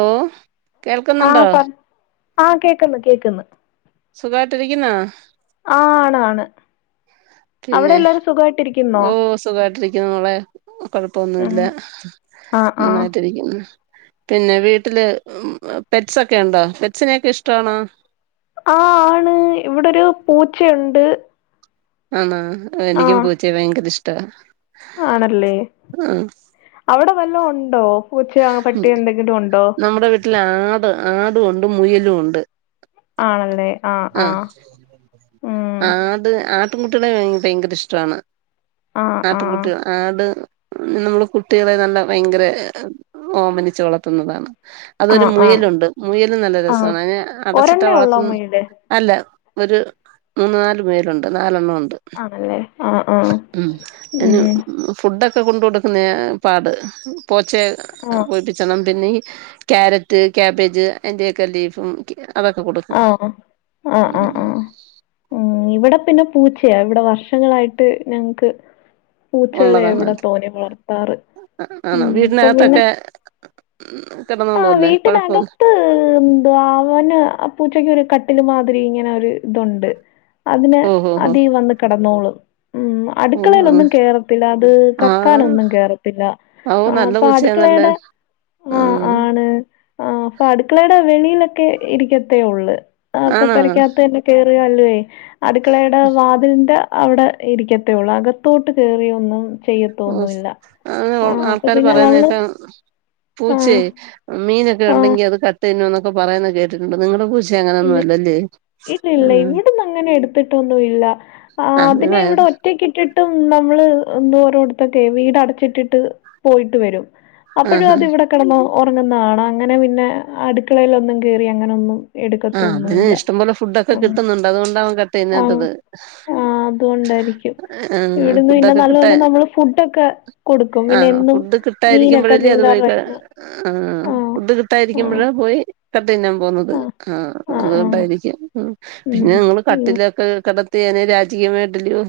Hello ആഹ് കേൾക്കുന്നുണ്ടോ? പറ ആഹ് കേക്ക്ന്ന്, കേക്ക്ന്ന്. സുഖായിട്ടിരിക്കുന്നോ? ആഹ് ആണാണ് അവിടെ എല്ലാരും സുഖായ് ഓഹ് സുഖായിട്ടിരിക്കുന്നു മോളെ കൊഴപ്പൊവുന്നുല്ല ഉം ആഹ് ആഹ് നന്നായിട്ടിരിക്കുന്നു പിന്നെ വീട്ടില് പെറ്റ്സൊക്കെയുണ്ടോ? പെറ്റ്സിനൊക്കെ ഇഷ്ട്ടവാണോ? ആഹ് ആണ് ഇവടൊരു പൂച്ചയുണ്ട് ആന്നോ എനിക്കും ആഹ് പൂച്ചയെ ഭയങ്കര ഇഷ്ടാ ആണല്ലേ ആ അവിടെ വല്ലവും ഉണ്ടോ പൂച്ചയോ ഇല്ല പട്ടിയോ എന്തെങ്കിലും ഉണ്ടോ നമ്മുടെ വീട്ടില് ആട് ആടു ഒണ്ട് മുയലു ഉണ്ട് ആണല്ലേ ആഹ് ആ ആഹ് ഉം ആട് ആട്ടുംകുട്ടികളെ ബയ് ഭയങ്കര ഇഷ്ട ആണ് ആഹ് ആട്ടും കു ആഹ് ട്ട് ആട് നമ്മള് കുട്ടികളെ നല്ല ഭയങ്കരെ ഓമനിച്ചു വളർത്തുന്നതാണ് അതൊരു ആഹ് ആഹ് മുയലുണ്ട് മുയലും നല്ല ആഹ് രസാണ് അയിനെ അടച്ചിട്ടാ ഒരെണ്ണേ ഒള്ളോ വളർത്ത്ന്ന് മുയല് അല്ല ഒര് മൂന്നാല് പേരുണ്ട് നാലെണ്ണം ഉണ്ട് ആണല്ലേ ആഹ് ആഹ് ഉം ഉം അയ്നു ഉം ഫുഡൊക്കെ കൊണ്ട് കൊടുക്കുന്നെയാ പാട് പോച്ചയെ ആഹ് പോയിപ്പി ച്ചണം പിന്നെ ഈ ക്യാരറ്റ് കാബേജ് അയ്ന്റെയെക്കെ ലീഫും ഒക്കെ അതൊക്കെ കൊടു ആഹ് ആഹ് ആഹ് ആഹ് ഉം ഇവടെ പിന്നെ പൂച്ചയാ ഇവിടെ വർഷങ്ങളായിട്ട് ഞങ്ങക്ക് പൂച്ചകളെ ഉള്ളതാണ് ഇവിടെ തോനെ വളർത്താറ് ആണോ ഉം ഇപ്പൊ പിന്നെ വീടിനകത്തൊക്കെ ആഹ് കിടന്നോളൂല്ലേ കുഴപ്പമില്ല വീട്ടിനകത്ത് ഇ ണ്ട് ആവന് പൂച്ചക്ക് ഒരു കട്ടില് മാതിരി ഇങ്ങനെ ഒര് ഇതൊണ്ട് അതിന് ഓഹോ ഹോ അതീ വന്ന് കെടന്നോളും ഓ അങ്ങനെ അട്ക്കളേലൊന്നും കേറത്തില്ല അത് കക്കാനൊന്നും കേറത്തില്ല ആവു ആഹ് നല്ല അപ്പൊ പൂച്ചയാന്നല്ലാ അടുക്കളയുടെ ആഹ് ഓഹ് അപ്പഅട്ക്കളേടെ വെളിയിലൊക്കെ ഇരിക്കത്തേ ഒള്ള് അഒക്കെ ആണോ പെരക്കാത്തന്നെ കേറിയാല്ലൊയ് അട്ക്കളേയ്ടെ വാതിൽന്റെ അവിടെ ഇരിക്കത്തേഒള്ള് അകത്തോട്ട് കേറിഒന്നും ഓസ് അങ്ങനെ പ്പൊആൾക്കാര് പിന്നെ പറയ്ന്ന് നമ്മള് കേക്കാം പൂച്ചേ ആഹ് മീനൊക്കെ ആഹ് ഉണ്ടെങ്കി അത് കട്ട് തിന്നുംന്നൊക്കെ പറയുന്ന് കേട്ടിട്ടുണ്ട് നിങ്ങടെ പൂച്ച അങ്ങനെഒന്നും അല്ലല്ലേ ഇല്ല ഇല്ല ഉം ഇവിട്ന്നങ്ങനെ എട്ത്തിട്ടൊന്നു ഇല്ല അപ്പ അത് അതിനെ ഇവടെ വേറെ ഒറ്റക്കിട്ട് ട്ടും നമ്മള് എന്ത് ഒരോട്ത്തൊക്കെയ് വീട് അടച്ചിട്ടിട്ട് പോയിട്ട് വെരും അപ്പഴും ആഹാ അത് ഇവ്ടെ കെടന്ന് ഒറങ്ങുന്നകാണാം അങ്ങനെ പിന്നെ അട്ക്കളയിലൊന്നും കേറി അങ്ങനെഒന്നും ആഹ് അതിന് ഇഷ്ടംപോലെ ഫുഡൊക്കെ കിട്ടുന്നുണ്ട് അതുകൊണ്ടാവും കട്ട് ആഹ് തിന്നാത്തത് ആഹ് അതുകൊണ്ടായിരിക്കും ഇവിടുന്ന് പിന്നെ ഫുഡൊക്കെ നല്ല കിട്ടാ നല്ല നമ്മള് ഫുഡൊക്കെ കൊടുക്കും ആ പിന്നെ എന്നും മീനൊക്കെ മീൻകാർടെകയ്യിന്ന് ആഹ് ഫുഡ് കിട്ടായിരിക്കുമ്പഴാ പോയി കട്ട് തിന്നാൻ പോവുന്നത് ആഹ് അതുകൊണ്ടായിരിക്കും ഉം പിന്നെ നിങ്ങള് കട്ടിൽലൊക്കെ കെട ത്തി അയ്നെ രാജകീയമായിട്ടല്ല്യോ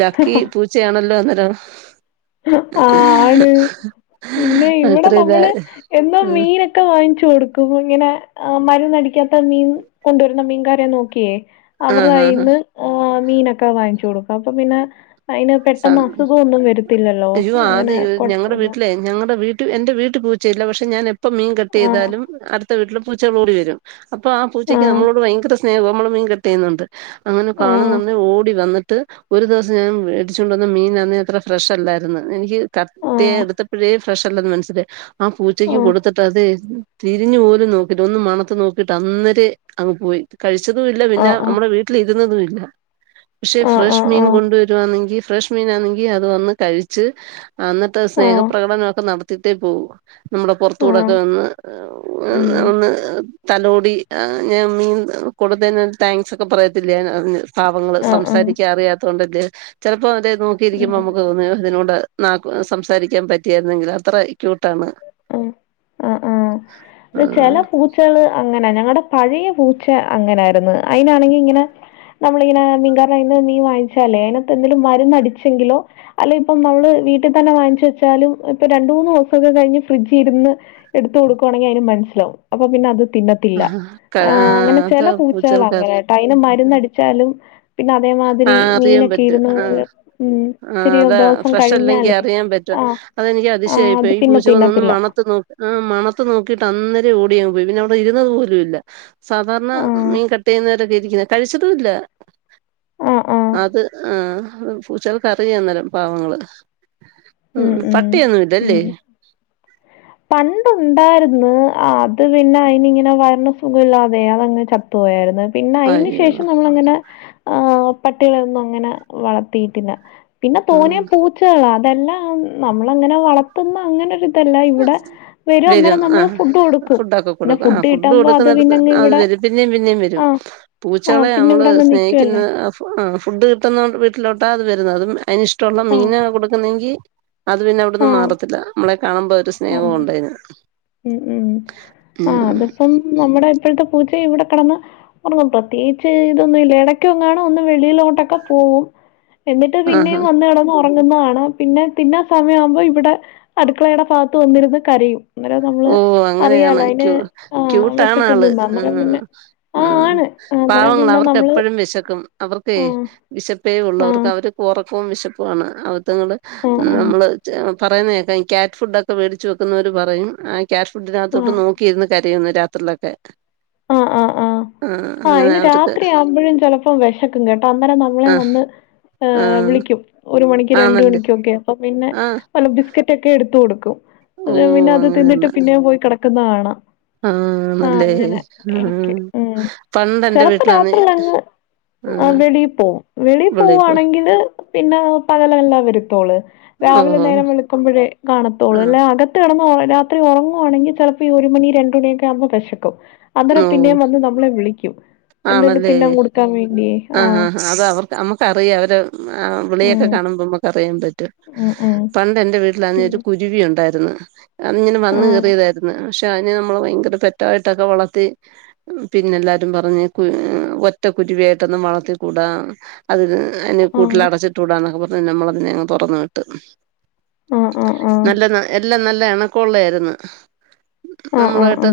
ലക്കി പൂച്ചയാണല്ലോ അന്നേരം ഇഹ് ആണ് പിന്നെ ഇവടെ അത്രയും നമ്മള് എന്താ മീനൊ ക്കെ വാങ്ങിച്ചു കൊടുക്കും ഇങ്ങനെ മരുന്നടിക്കാത്ത മീൻ കൊണ്ടുവരുന്ന മീൻകാരെ നോക്കിയേ ആ അവര്ടെ ആ കയ്യിന്ന് ഏഹ് മീനൊക്കെ വാങ്ങിച്ചു കൊടുക്കും അപ്പൊ പിന്നെ അയ്ന് പെട്ടന്ന് ആ അസുഖം ഒന്നും വരു അയ്യോ ആ ദി ഇവ് ഞങ്ങടെ വീട്ടിലെ ഞങ്ങടെ വീട്ട് എന്റെ വീട്ടി പൂച്ചയില്ല പക്ഷെ ഞാനെപ്പം മീൻ കട്ട് ആ ചെയ്താലും അടുത്ത വീട്ടിലെ പൂച്ചകൾ ഓടി വെരും അപ്പൊ ആ പൂച്ചയ്ക്ക് നമ്മളോട് ഭയങ്കര സ്നേഹാ നമ്മള് മീൻ കട്ട് ചെയ്യുന്നോണ്ട് അങ്ങനെ ആ കാണ്ന്നന്ന് ഓടി വന്നിട്ട് ഒരു ദെവസം ഞാൻ വേടി ച്ചോണ്ട് വന്ന മീനന്ന് അത്ര ഫ്രഷ് അല്ലാര്ന്ന് എനിക്ക് ആ ആ കട്ട്യ്ത്യെടുത്തപ്പഴേ ഫ്രഷല്ലന്ന് മൻസ്സിലായി ആ പൂച്ചക്ക് കൊടുത്തിട്ട് അതെയ് തിരിഞ്ഞു പോലും നോക്കില്ല ഒന്ന് മണത്ത് നോക്കിട്ട് അന്നേരെ അങ്ങ് പോയി കഴിച്ചതും ഇല്ല ആ ആ പിന്നെ നമ്മടെ വീ ട്ടിലിരുന്നതു ഇല്ല പക്ഷെ ആ ആ ഫ്രഷ് ആ മീൻ കൊണ്ടുവരുവാന്നെങ്കി ഫ്രഷ് മീനാണെങ്കി അത് വന്ന് കഴിച്ച് അന്ന്ട്ട് ആ ആ സ്നേഹപ്രകടനൊക്കെ നടത്തിട്ടേ പോകൂ. നമ്മുടെ പൊർത്തുടൊക്കെ വന്ന് ഉം ഒന്ന് തലോടി ഞാൻ മീൻ കൊടുത്തേന് താങ്ക്സ് ഒക്കെ പറയത്തില്യെ ഞാ... പാവങ്ങള്. ആ ആ സംസാരിക്കാൻ അറിയാത്തോണ്ടല്ലെ. ചെലപ്പൊ അവര് നോക്കിയിരിക്കുമ്പൊ ഉം അമ്മക്ക് തോന്നും അതിനോട് നാക്ക് സംസാരിക്കാൻ പറ്റിയരുന്നെങ്കില് അത്ര ക്യൂട്ടാണ്. ആഹ്. അഹ് ആഹ്. ത് ചെല പൂ ച്ചകള് അങ്ങനെ. ഞങ്ങടെ പഴയ പൂച്ച അങ്ങനായിരുന്ന്. അയിനാണെങ്കി ഇങ്ങനെ നമ്മളിങ്ങനെ മീൻകാരെ കൈയ്യിന്ന് മീൻ വാങ്ങിച്ചാലേ അയിനാത്ത് എന്തേലും മര്ന്നടിച്ചെങ്കിലൊ അല്ല ഇപ്പം നമ്മള് വീട്ടി തന്നെ വാങ്ങി ചെച്ചാലും ഇപ്പൊ രണ്ട്, മൂന്ന് ദൂസൊക്കെ കഴിഞ് ഫ്രിഡ്ജ് ഇര്ന്ന് എട്ത്ത് കൊടുക്കുവാണെങ്കി അയിന് മൻസ്സിലാവും. അപ്പൊ പിന്നെ അത് തിന്ന.... ത്തില്ല. ആ ആഹ് അങ്ങനെ അത് ചെല പൂച്ചകള് പൂച്ചകൾക്ക് അങ്ങനേ ട്ടൊ. അയിന് മര്ന്നടിച്ചാലും പിന്നെ അതേമാതിരി അറിയാൻ മീനൊക്കെ പറ്റും ഇര്ന്ന് ആ ഉം ആ ച്ചിരി അതാ ദൊവസം ഫ്രഷ് അല്ലെങ്കി കഴിഞ്ഞാലേ അറിയാൻ പറ്റുവ ആഹ് അതെനിക്ക് ആഹ് അത് അതിശയായിപ്പോയി. ഈ പിന്നെ പൂച്ചകളൊന്നും ഒന്നും തിന്നത്തില്ല മണത്തു നോ.... ഉം മണത്ത് നോക്കിയിട്ട് അന്നേരെ ഓടിയങ്ങ് പോയി. പിന്നെ അവ്ടെ ഇര്ന്നത് പോലും ഇല്ല. സാധാരണ ആഹ് മീൻ കട്ട് ചെയ്യുന്നൊരു രീതിക്ക് ക്കെ കഴിച്ചതൂല്ല. ആഹ് ആഹ് അത് ആഹ് പൂച്ചൾ ക്കറിയാം ന്നേരം പാവങ്ങള് ഉം ഉം പട്ടിയൊന്നും ഇല്ല ഉം അല്ലെ? പണ്ടുണ്ടായിരുന്നു ആഹ് അത് പിന്നെ അയ്നി ഇങ്ങനെ വയർന് സുഖല്ലാതെ അതെങ് ച.... ത്ത്പോയായിര്ന്ന്. പിന്നെ അയിന് അയ്യോ ശേഷം നമ്മള് അങ്ങനെ ആഹ് പട്ടികളെ ഒന്നും അങ്ങനെ വളർത്തിയിട്ടില്ല. പിന്നെ ഉം തോനേം പൂച്ചകളാ അതെല്ലാം നമ്മളങ്ങനെ വളർത്തുന്ന അങ്ങനെ ഒര് തല്ല. ഇവ്ടെ വരും അന്നേരം നമ്മള് ഫുഡ് കൊടുക്കും. ഫുഡൊക്കെ പിന്നെ ഫുഡ് കിട്ട മ്പൊ അത് പിന്നെങ് ഇവ്ടെ പിന്നേയും, പിന്നേയും വരും. പൂച്ചകളെ പിന്നെ അമ്മള് ഇവിടങ്ങ് സ്നേഹിക്കുന്ന നിക്കുവല്ലേ ആഹ് ഫുഡ് കിട്ടുന്നോണ്ട് വീട്ടിലോട്ടാ അത് വരുന്നത്. അതും അയിനിഷ്ടൊള്ള ആഹ് മീനാ കൊട്ക്ക്ന്നെങ്കി അത് പിന്നെ അവ്‌ട്ന്ന് ആഹ് മാറത്തില്ല. നമ്മളെ കാണുമ്പൊ അത് ആഹ് ഉം ഉം ആഹ് അത്പ്പം നമ്മടെ ഇപ്പഴത്തെ പൂച്ച ഇവ്ടെ കടന്ന് [unintelligible] പ്രത്യേയിച്ച് ഇതൊന്നും ഇല്ല. എടയ്ക്കെങ്ങാണും ഒന്ന് വെളിയിലോട്ടൊക്കെ പോവും. എന്നിട്ട് ആഹാ പിന്നേയും വന്ന് ഇവ്ടന്ന് ഒറങ്ങുന്നത് കാണാം. പിന്നെ, പിന്നെ സമയാവുമ്പൊ ഇവ്ടെ അട്ക്ക ളേയുടെ ഭാഗത്ത് വന്നിരുന്ന് കരയും. അന്നേരം നമ്മള് ഓഹ് അങ്ങനെയാണ്. അറിയാലോ അതിന് ക്യൂ ആഹ് ക്യൂട്ടാണ് ആള്. വിശക്കുന്നുന്ന് അന്നേരം ആഹ് പിന്നെ ആഹ് ഉം ആണ് അന്നേരം പാവങ്ങളാ. പിന്നെ നമ്മള് അവർക്കെപ്പഴും വിശക്കും. അവർക്കെ ആഹ് വിശപ്പേ ഉള്ളവർക്ക് ആഹ് അവര് ഒറക്കവും വിശപ്പു ആണ്. അവറ്റങ്ങള് ആഹ് ആഹ് നമ്മള് ച്ചെ പറയുന്നേക്കാം ഈ ക്യാറ്റ് ഫുഡ് ഒക്കെ വേടിച്ച് വെക്കുന്നവര് പറയും ആ ക്യാറ്റ് ഫുഡിനകത്തോട്ട് ആഹ് നോക്കിയിര്ന്ന് ക.... രയുംന്ന് രാത്രിയിലൊക്കെ ആഹ് ആഹ് ആഹ് ആഹ് അങ്ങനെ ഇനി അവർക്ക് രാത്രിയാവ്മ്പൊഴും ചെലപ്പം വെശക്കും കെട്ടൊ. അന്നേരം ആ നമ്മളെ വന്ന് ഏഹ്‌ ആഹ് വിളിക്കും. ഒര് മണിക്ക് രണ്ട് ആണല്ലേ മണിക്കൊക്കെ അപ്പൊ പിന്നെ ആഹ് പല ബിസ്ക്കറ്റ് ഒക്കെ എടുത്ത് കൊടുക്കും. ഓ അത് പിന്നെ അത് തിന്നിട്ട് അങ്ങനെയെന്നാ പിന്നേയും പോയി കെടക്കുന്ന കാണാം. ആഹ് ആണല്ലേ. അങ്ങനെ ഉം ഉം എടക്ക് പണ്ടന്റെ ചെലപ്പോ വീട്ട്ലന്ന് രാത്രിയിലങ്ങ് ആഹ് വെളീ പോവും. വെളീ പോവാണെങ്കില് പിന്നെ പകലെല്ലാം വരുത്തോള്. ഓ രാവിലെ നേരം വെള്ക്കുമ്പൊഴെ കാണത്തോളു. ആഹ് അല്ലാ അക.... ത്ത് കെടന്ന് ഒറ രാത്രി ഒറങ്ങുവാണെങ്കി ചെലപ്പൊ ഈ ഒരു മണി രണ്ട് മണിയൊക്കെ ആവുമ്പൊ വെശക്കും. ഓഹ് എന്തേലും ആണല്ലേ. തിന്നാൻ കൊടുക്കാൻ വേണ്ടിയേ ആഹ് ആഹ് അതാ അവർ... അമ്മക്കറിയാം അവര് ഉം ആഹ്, വിളിയൊക്കെ ഉം കാണുമ്പംമ്മക്ക് അറിയാൻ പറ്റും ഉം ഉം പണ്ട് എന്റെ വീട്ടിലാന്ന് ഉം യാർച്ച് കുര് രുവി എന്തായതെന്ന് അങ്ങനെ വന്ന് ആഹ് കേറിയതായിര്ന്ന് പക്ഷെ അയ്ന് നമ്മളെ ഭയങ്കര പെറ്റായിട്ടൊക്കെ വളർത്തി ത്തി ഉം പിന്നെല്ലാരും പറഞ്ഞ് കു ഒറ്റ കുരുവിയായിട്ടൊന്നും വളർത്തിക്കൂടാ അതിന് അതിനെ ആഹ് കൂട്ടിലടച്ചിട്ടൂടന്നൊക്കെ പറഞ്ഞ് നമ്മളതിനെ അങ്ങ് തൊറന്ന് വിട്ട്. ആഹ് ആഹ് നല്ല ആഹ് ന എല്ലാം നല്ല എണക്കൊള്ളായിര്ന്ന്. ആഹ് നമ്മളു ആഹ് ആഹ് ആയിട്ട്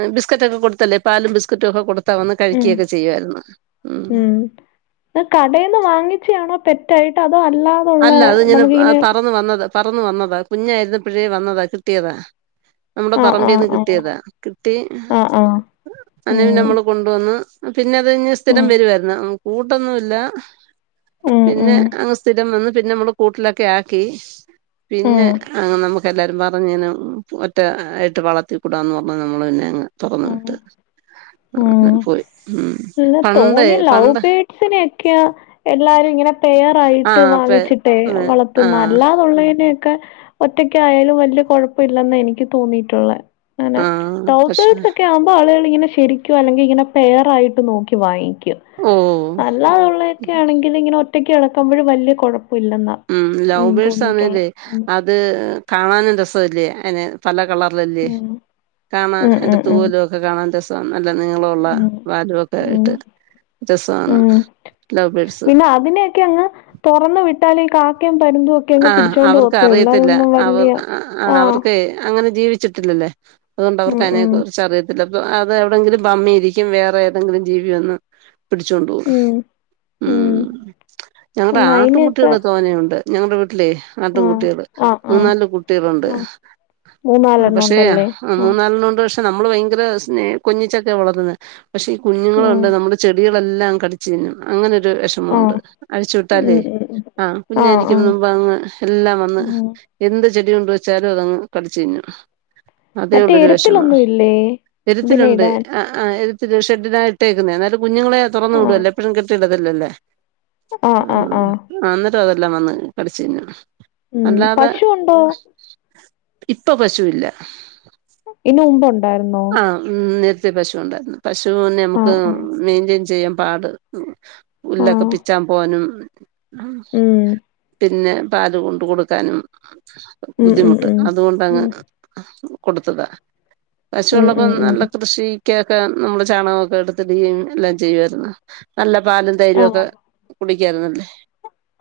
ഉം ബിസ്ക്കറ്റക്കെ കൊടുത്തല്ലേ പാലും ബിസ്ക്കറ്റും ഒക്കെ കൊടുത്താ വന്ന് ഉം കഴിക്കിയൊക്കെ ചെയ്യുവായിര്ന്ന്. ഉം ഹ് കടേന്ന് വാങ്ങിച്ചെയാണോ പെറ്റായിട്ട് അതോ അല്ലാ അല്ല അത് ഇങ്ങനെ ആ പറന്നു വന്നത പറന്നു വന്നതാ, കുഞ്ഞായിരുന്നപ്പഴേ വന്നതാ, കിട്ടിയതാ നമ്മുടെ ആഹ് ആഹ് പറമ്പിന്ന് ആഹ് കിട്ടിയതാ. കിട്ടി ആഹ് ആഹ് അന്ന് പിന്നെ ഉം അമ്മള് കൊണ്ടുവന്ന് പിന്നെ അത് ഞ്ഞ് സ് ഉം സ്ഥിരം വരുവാര്ന്ന്. കൂടൊന്നുംല്ല, ഉം പിന്നെ ഉം അങ്ങ് സ്ഥി വന്ന് പിന്നെ അമ്മള് കൂട്ടിലൊക്കെ ആക്കി പിന്നെ ഉം അങ്ങ് നമുക്കെല്ലാരും പറഞ്ഞെന്നെ ഒറ്റ ആയിട്ട് വളർത്തിക്കൂടാന്ന് പർഞ്ഞാ നമ്മള് പിന്നെ അങ്ങ് തുറന്ന ഉം വിട്ട് ഉം അങ്ങനെ ഫോയി. ഉം പണ്ടേ പണ്ട് ത്തിനെക്ക്യാ എല്ലാരും ഇങ്ങനെ ആ പെയറായിട്ട് പെ വാങ്ങിച്ചിട്ടേ ആ വളർത്തുന്ന അല്ലാതുള്ളയ്നെയൊക്കെ ഒറ്റക്കായാലും വലിയ കുഴപ്പവില്ലെന്ന് എനിക്ക് തോന്നിയിട്ടുള്ളെ. അങ്ങനെ ആ ഡൗ പക്ഷെ ങ്ങനാവുമ്പൊ ആളുകള് ഇങ്ങനെ ശരിക്കും അല്ലെങ്കിങ്ങനെ പെയർ ആയിട്ട് നോക്കി വാങ്ങിക്കും ഓ നല്ലാന്നുള്ളെക്കെ ആണെങ്കില് ഇങ്ങനെ ഒറ്റയ്ക്ക് കളക്കുമ്പൊഴും വല്ല്യ കൊഴപ്പ ഇല്ലെന്നാ ഉം, ലൗബേട്സ് ആന്നല്ലേ അത് കാണാനും രസവല്ലേ അയ്നെ പല കളറിലല്ലേ ഉം കാണാൻ ഉം എന്റെ ഉം ഉം തൂവലൊക്കെ കാണാൻ രസ നല്ല നീളഉള്ള ഉം വാലുവൊക്കെ ഉം ആയിട്ട് രസവാണ് ലൗ പേഴ്സ് ഇല്ല അതിൻ്റെയൊക്കെയങ്ങ് തൊറന്ന് വിട്ടാല് ഈ കാക്കയും പരുന്തു ഒ ആഹ്, അവർക്ക് അറിയത്തില്ല അവർ അ അ ആഹ് അവർക്ക് അങ്ങനെ ജീവി ച്ചിട്ടില്ലല്ലേ അതുകൊണ്ട് അവർക്ക് ഉം അയ്നെ ഉം കുറിച്ച് അറിയ ചിലപ്പൊ അത് എവിടെങ്കിലും പമ്മിയിരിക്കും വേറെ ഏതെങ്കിലും ജീവി വന്ന് പിടിച്ചോണ്ട് പോവും. ഉം ഉം, ഞങ്ങടെ ഒന്ന് അയിനെയൊക്കെ ആട്ടുംകുട്ടികള് തോനെയുണ്ട്. ഞങ്ങടെ വീട്ടിലേ ആട്ടും ആഹ് കുട്ടികള് ആഹ് ആഹ് മൂന്നാല് കുട്ടികളുണ്ട്. ആഹ് മൂന്നാലെണ്ണം പക്ഷേ ഉണ്ടല്ലേ ആഹ്, മൂന്നാലെണ്ണ ഉണ്ട് പക്ഷെ നമ്മള് ഭയങ്കര സ്നേ കൊഞ്ഞിച്ചൊക്കെ വളർത്തുന്നെ പക്ഷെ ഈ ഉം കുഞ്ഞുങ്ങളുണ്ടല്ലോ നമ്മള് ചെടികളെല്ലാങ്ങ് കടിച്ച് തിന്നും അങ്ങനൊര് വെഷ് മുണ്ട് ആഹ് അഴിച്ചു ഉം വിട്ടാലേ ഉം ഉം ആഹ് കുഞ്ഞാരിക്കും മുമ്പങ്ങ് എല്ലാം വന്ന് ഉം എന്ത് ചെടി കൊണ്ട് വെച്ചാലും അതങ്ങ് കടിച്ചു തിന്നും. അതേ മറ്റേ ഉള്ളൊരു വെഷമം. എരുത്തിലൊന്നും ഇല്ലേ ഇതിനെ എരുത്തിലുണ്ട് ഇടാൻ ആഹ് ആഹ് എര്ത്തിട്ടരു ഷെഡിനായി ഇട്ടേക്കുന്നെ എന്നാലും കുഞ്ഞുങ്ങളെ തുറന്നു ആഹ് വിടുവല്ലോ എപ്പഴും കെട്ടിയിടലല്ലല്ലേ ആഹ് ആഹ് ആഹാ ആഹ് ആഹ്എന്നട്ടും അതെല്ലാം വന്ന് കടിച്ചു തിന്നും ഉം അല്ലാതെ പശു ഉണ്ടോ ഇപ്പൊ പശുവില്ല. ഈൻ്റെ മുമ്പ് ഉണ്ടായിരുന്നോ? ഉം, നേര്ത്തെ പശു ഉണ്ടായിരുന്നു. പശൂനെ അമുക്ക് ആഹ് ആഹ് മെയിൻറ്റെയ്ൻ ചെയ്യാൻ പാട് ഉ ഉല്ലൊക്കെ ആഹ് പിച്ചാൻ പോവാനും ഉം പിന്നെ പാല് കൊണ്ട് കൊടുക്കാനും ഉം ഉം ബുദ്ധിമുട്ട് ഉം അതുകൊണ്ടങ്ങ് ഉം കൊടുത്തതാ, ഉം ഉം പശുവുള്ളപ്പം ഉം നല്ല കൃഷി കേക്കാം നമ്മള് ചാണകൊക്കെ എടുത്തിടുകയും എല്ലാം ചെയ്യുമായിരുന്നു നല്ല പാലും തൈരും ഒക്കെ ആഹ് കുടിക്കാന്നല്ലേ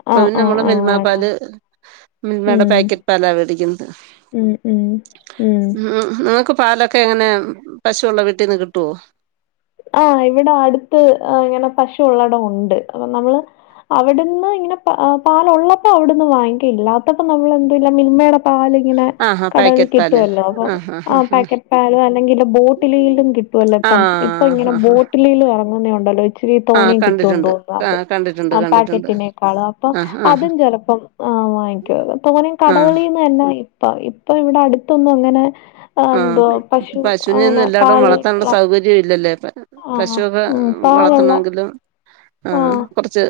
അപ്പോ ആഹ് പിന്നെ ആഹ് നമ്മള് ആഹ് മ പാല് ആളാണ് മിൽമയുടെ ഉം പാക്കറ്റ് പാലാ മേടിക്കുന്നത്. ഉം ഉം ഉം നിങ്ങക്ക് പാലൊക്കെ എങ്ങനെ പശുവുള്ള വീട്ടിന്ന് കിട്ടോ? ആ ഇവിടെ അടുത്ത് ഹ് ഇങ്ങനെ പശു ഉള്ളടം ഉണ്ട് അപ്പൊ നമ്മള് അവിടുന്ന് ഇങ്ങനെ പ ആ പാലള്ളപ്പോ അവിടുന്ന് വാങ്ങിക്ക ഇല്ലാത്തപ്പോ നമ്മൾ എന്തല്ല മിൽമയുടെ പാല്ങ്ങനെ ആഹാ കടകളി പാക്കറ്റ് പാല് കിട്ടുവല്ലോ അപ്പൊ ആഹ് ആഹ് ആ ആഹ് പാക്കറ്റ് പാല് അല്ലെങ്കില് ബോട്ടിലിലും കിട്ടുവല്ലോ ഇപ്പം ഇ ആഹ് ആഹ് ട്ടിലിൽ ഒറങ്ങുന്നേ ഉണ്ടല്ലോ ഇച്ചിരി ആഹ് തോനിം കിട്ടും കണ്ടിട്ടുണ്ട് [unintelligible] അത് ആഹ് കണ്ടിട്ടുണ്ട് ആ കണ്ടിട്ടുണ്ട് പാക്കെറ്റിനേക്കാളും അപ്പൊ ആഹ് ആഹ് അതും ചെലപ്പം ആഹ് വാങ്ങിക്കും തോനിം ആഹ് കടകളീന്നന്നെ ഇ പ്പ ഇപ്പൊ ഇവടെ അടുത്തൊന്നും അങ്ങനെ ഹ് എന്തോ ആഹ് പശു അങ്ങനെ പശുവിനെയൊന്നും എല്ലായിടവും പാല് വളർത്താനുള്ള എ സൗകര്യം ഇല്ലല്ലേ പ പശുനെ പാലുള്ള വളർത്തണങ്കിലും ആഹ് കൊറച്ച്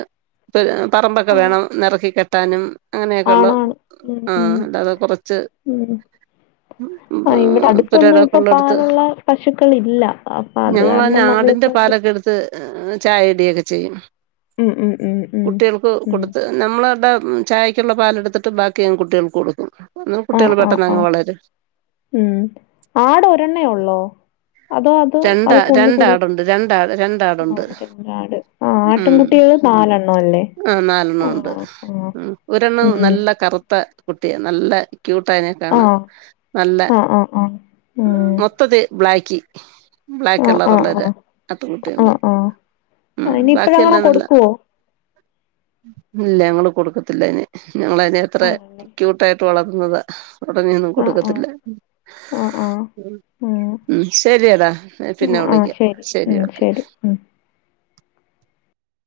ഇപ്പ പറമ്പൊക്കെ ആഹ് വേണം എറക്കി കെട്ടാനും അങ്ങനെയക്കെള്ള് ആണാണ് ഉം ഉം ആഹ് അല്ലാതെ കൊറച്ച് ഉം ഉം ആ ഇവിടെ അടുത്തൊന്നും ഇപ്പൊ പാലുള്ള പശുക്കൾ ഇല്ല അപ്പ അത് കാരണം നമ്മളിപ്പോ ഇത് ഹേ ചായ ഇടിയക്കെ ചെയ്യും ഉം ഉം ഉം ഉം കുട്ടിയേൾക്ക് ഉം കൊടുത്ത് നമ്മള അതാ ചായയ്ക്കുള്ള പാല് എടുത്തിട്ട് ബാക്കി കുട്ടിയൾക്ക് കൊടുക്കും. [unintelligible] ആഹ് കുട്ട്യള് ആഹ് പെട്ടെന്ന് അങ്ങ് ആഹ് വളരും. ഉം ആട് ഒരണ്ണേ ഒള്ളോ? അതോ അതോ രണ്ടാ അത് കൊന്നിക്കൂടു രണ്ടാടുണ്ട് രണ്ടാ രണ്ടാടുണ്ട് [unintelligible] ആട് ആഹ് ആട്ടിൻ ഉം കുട്ടിയള് നാലെണ്ണം അല്ലേ? ആ നാലെണ്ണം ഉണ്ട് ആഹ് ആഹ് ഉം ഒരെണ്ണം ഉം നല്ല കറുത്ത കുട്ടിയാ നല്ല ക്യൂട്ടായ്നെ കാണാൻ ആഹ് നല്ല ആഹ് ആഹ് ആഹ് ഉം മൊത്തത്തി ബ്ലാക്കി ബ്ലാക്ക് ആഹ് കളർ ആഹ് ഉള്ളേരാ ആഹ് അത്ര കുട്ടിയള്ണ്ട് ആഹ് ആഹ് ഉം അയിന് ബാക്കി ഇപ്പഴങ്ങനെ എല്ലാം നല്ല കൊടുക്കുവോ ഇല്ല ഞങ്ങള് കൊടുക്കത്തില്ല അയ്നേ ഞങ്ങളതിനേ അത്രേ ആണല്ലേ ക്യൂ ട്ടായിട്ട് വളർത്തുന്നത് ഉടനേയൊന്നും ആഹ് ആഹ് കൊടുക്കത്തില്ല ആഹ് ആഹ് ഉം ഉം ശരിയെടാ ഉം പിന്നെ ആഹ് വിളിക്കാം ശരി ഉം ഓക്കെ ശരി ഉം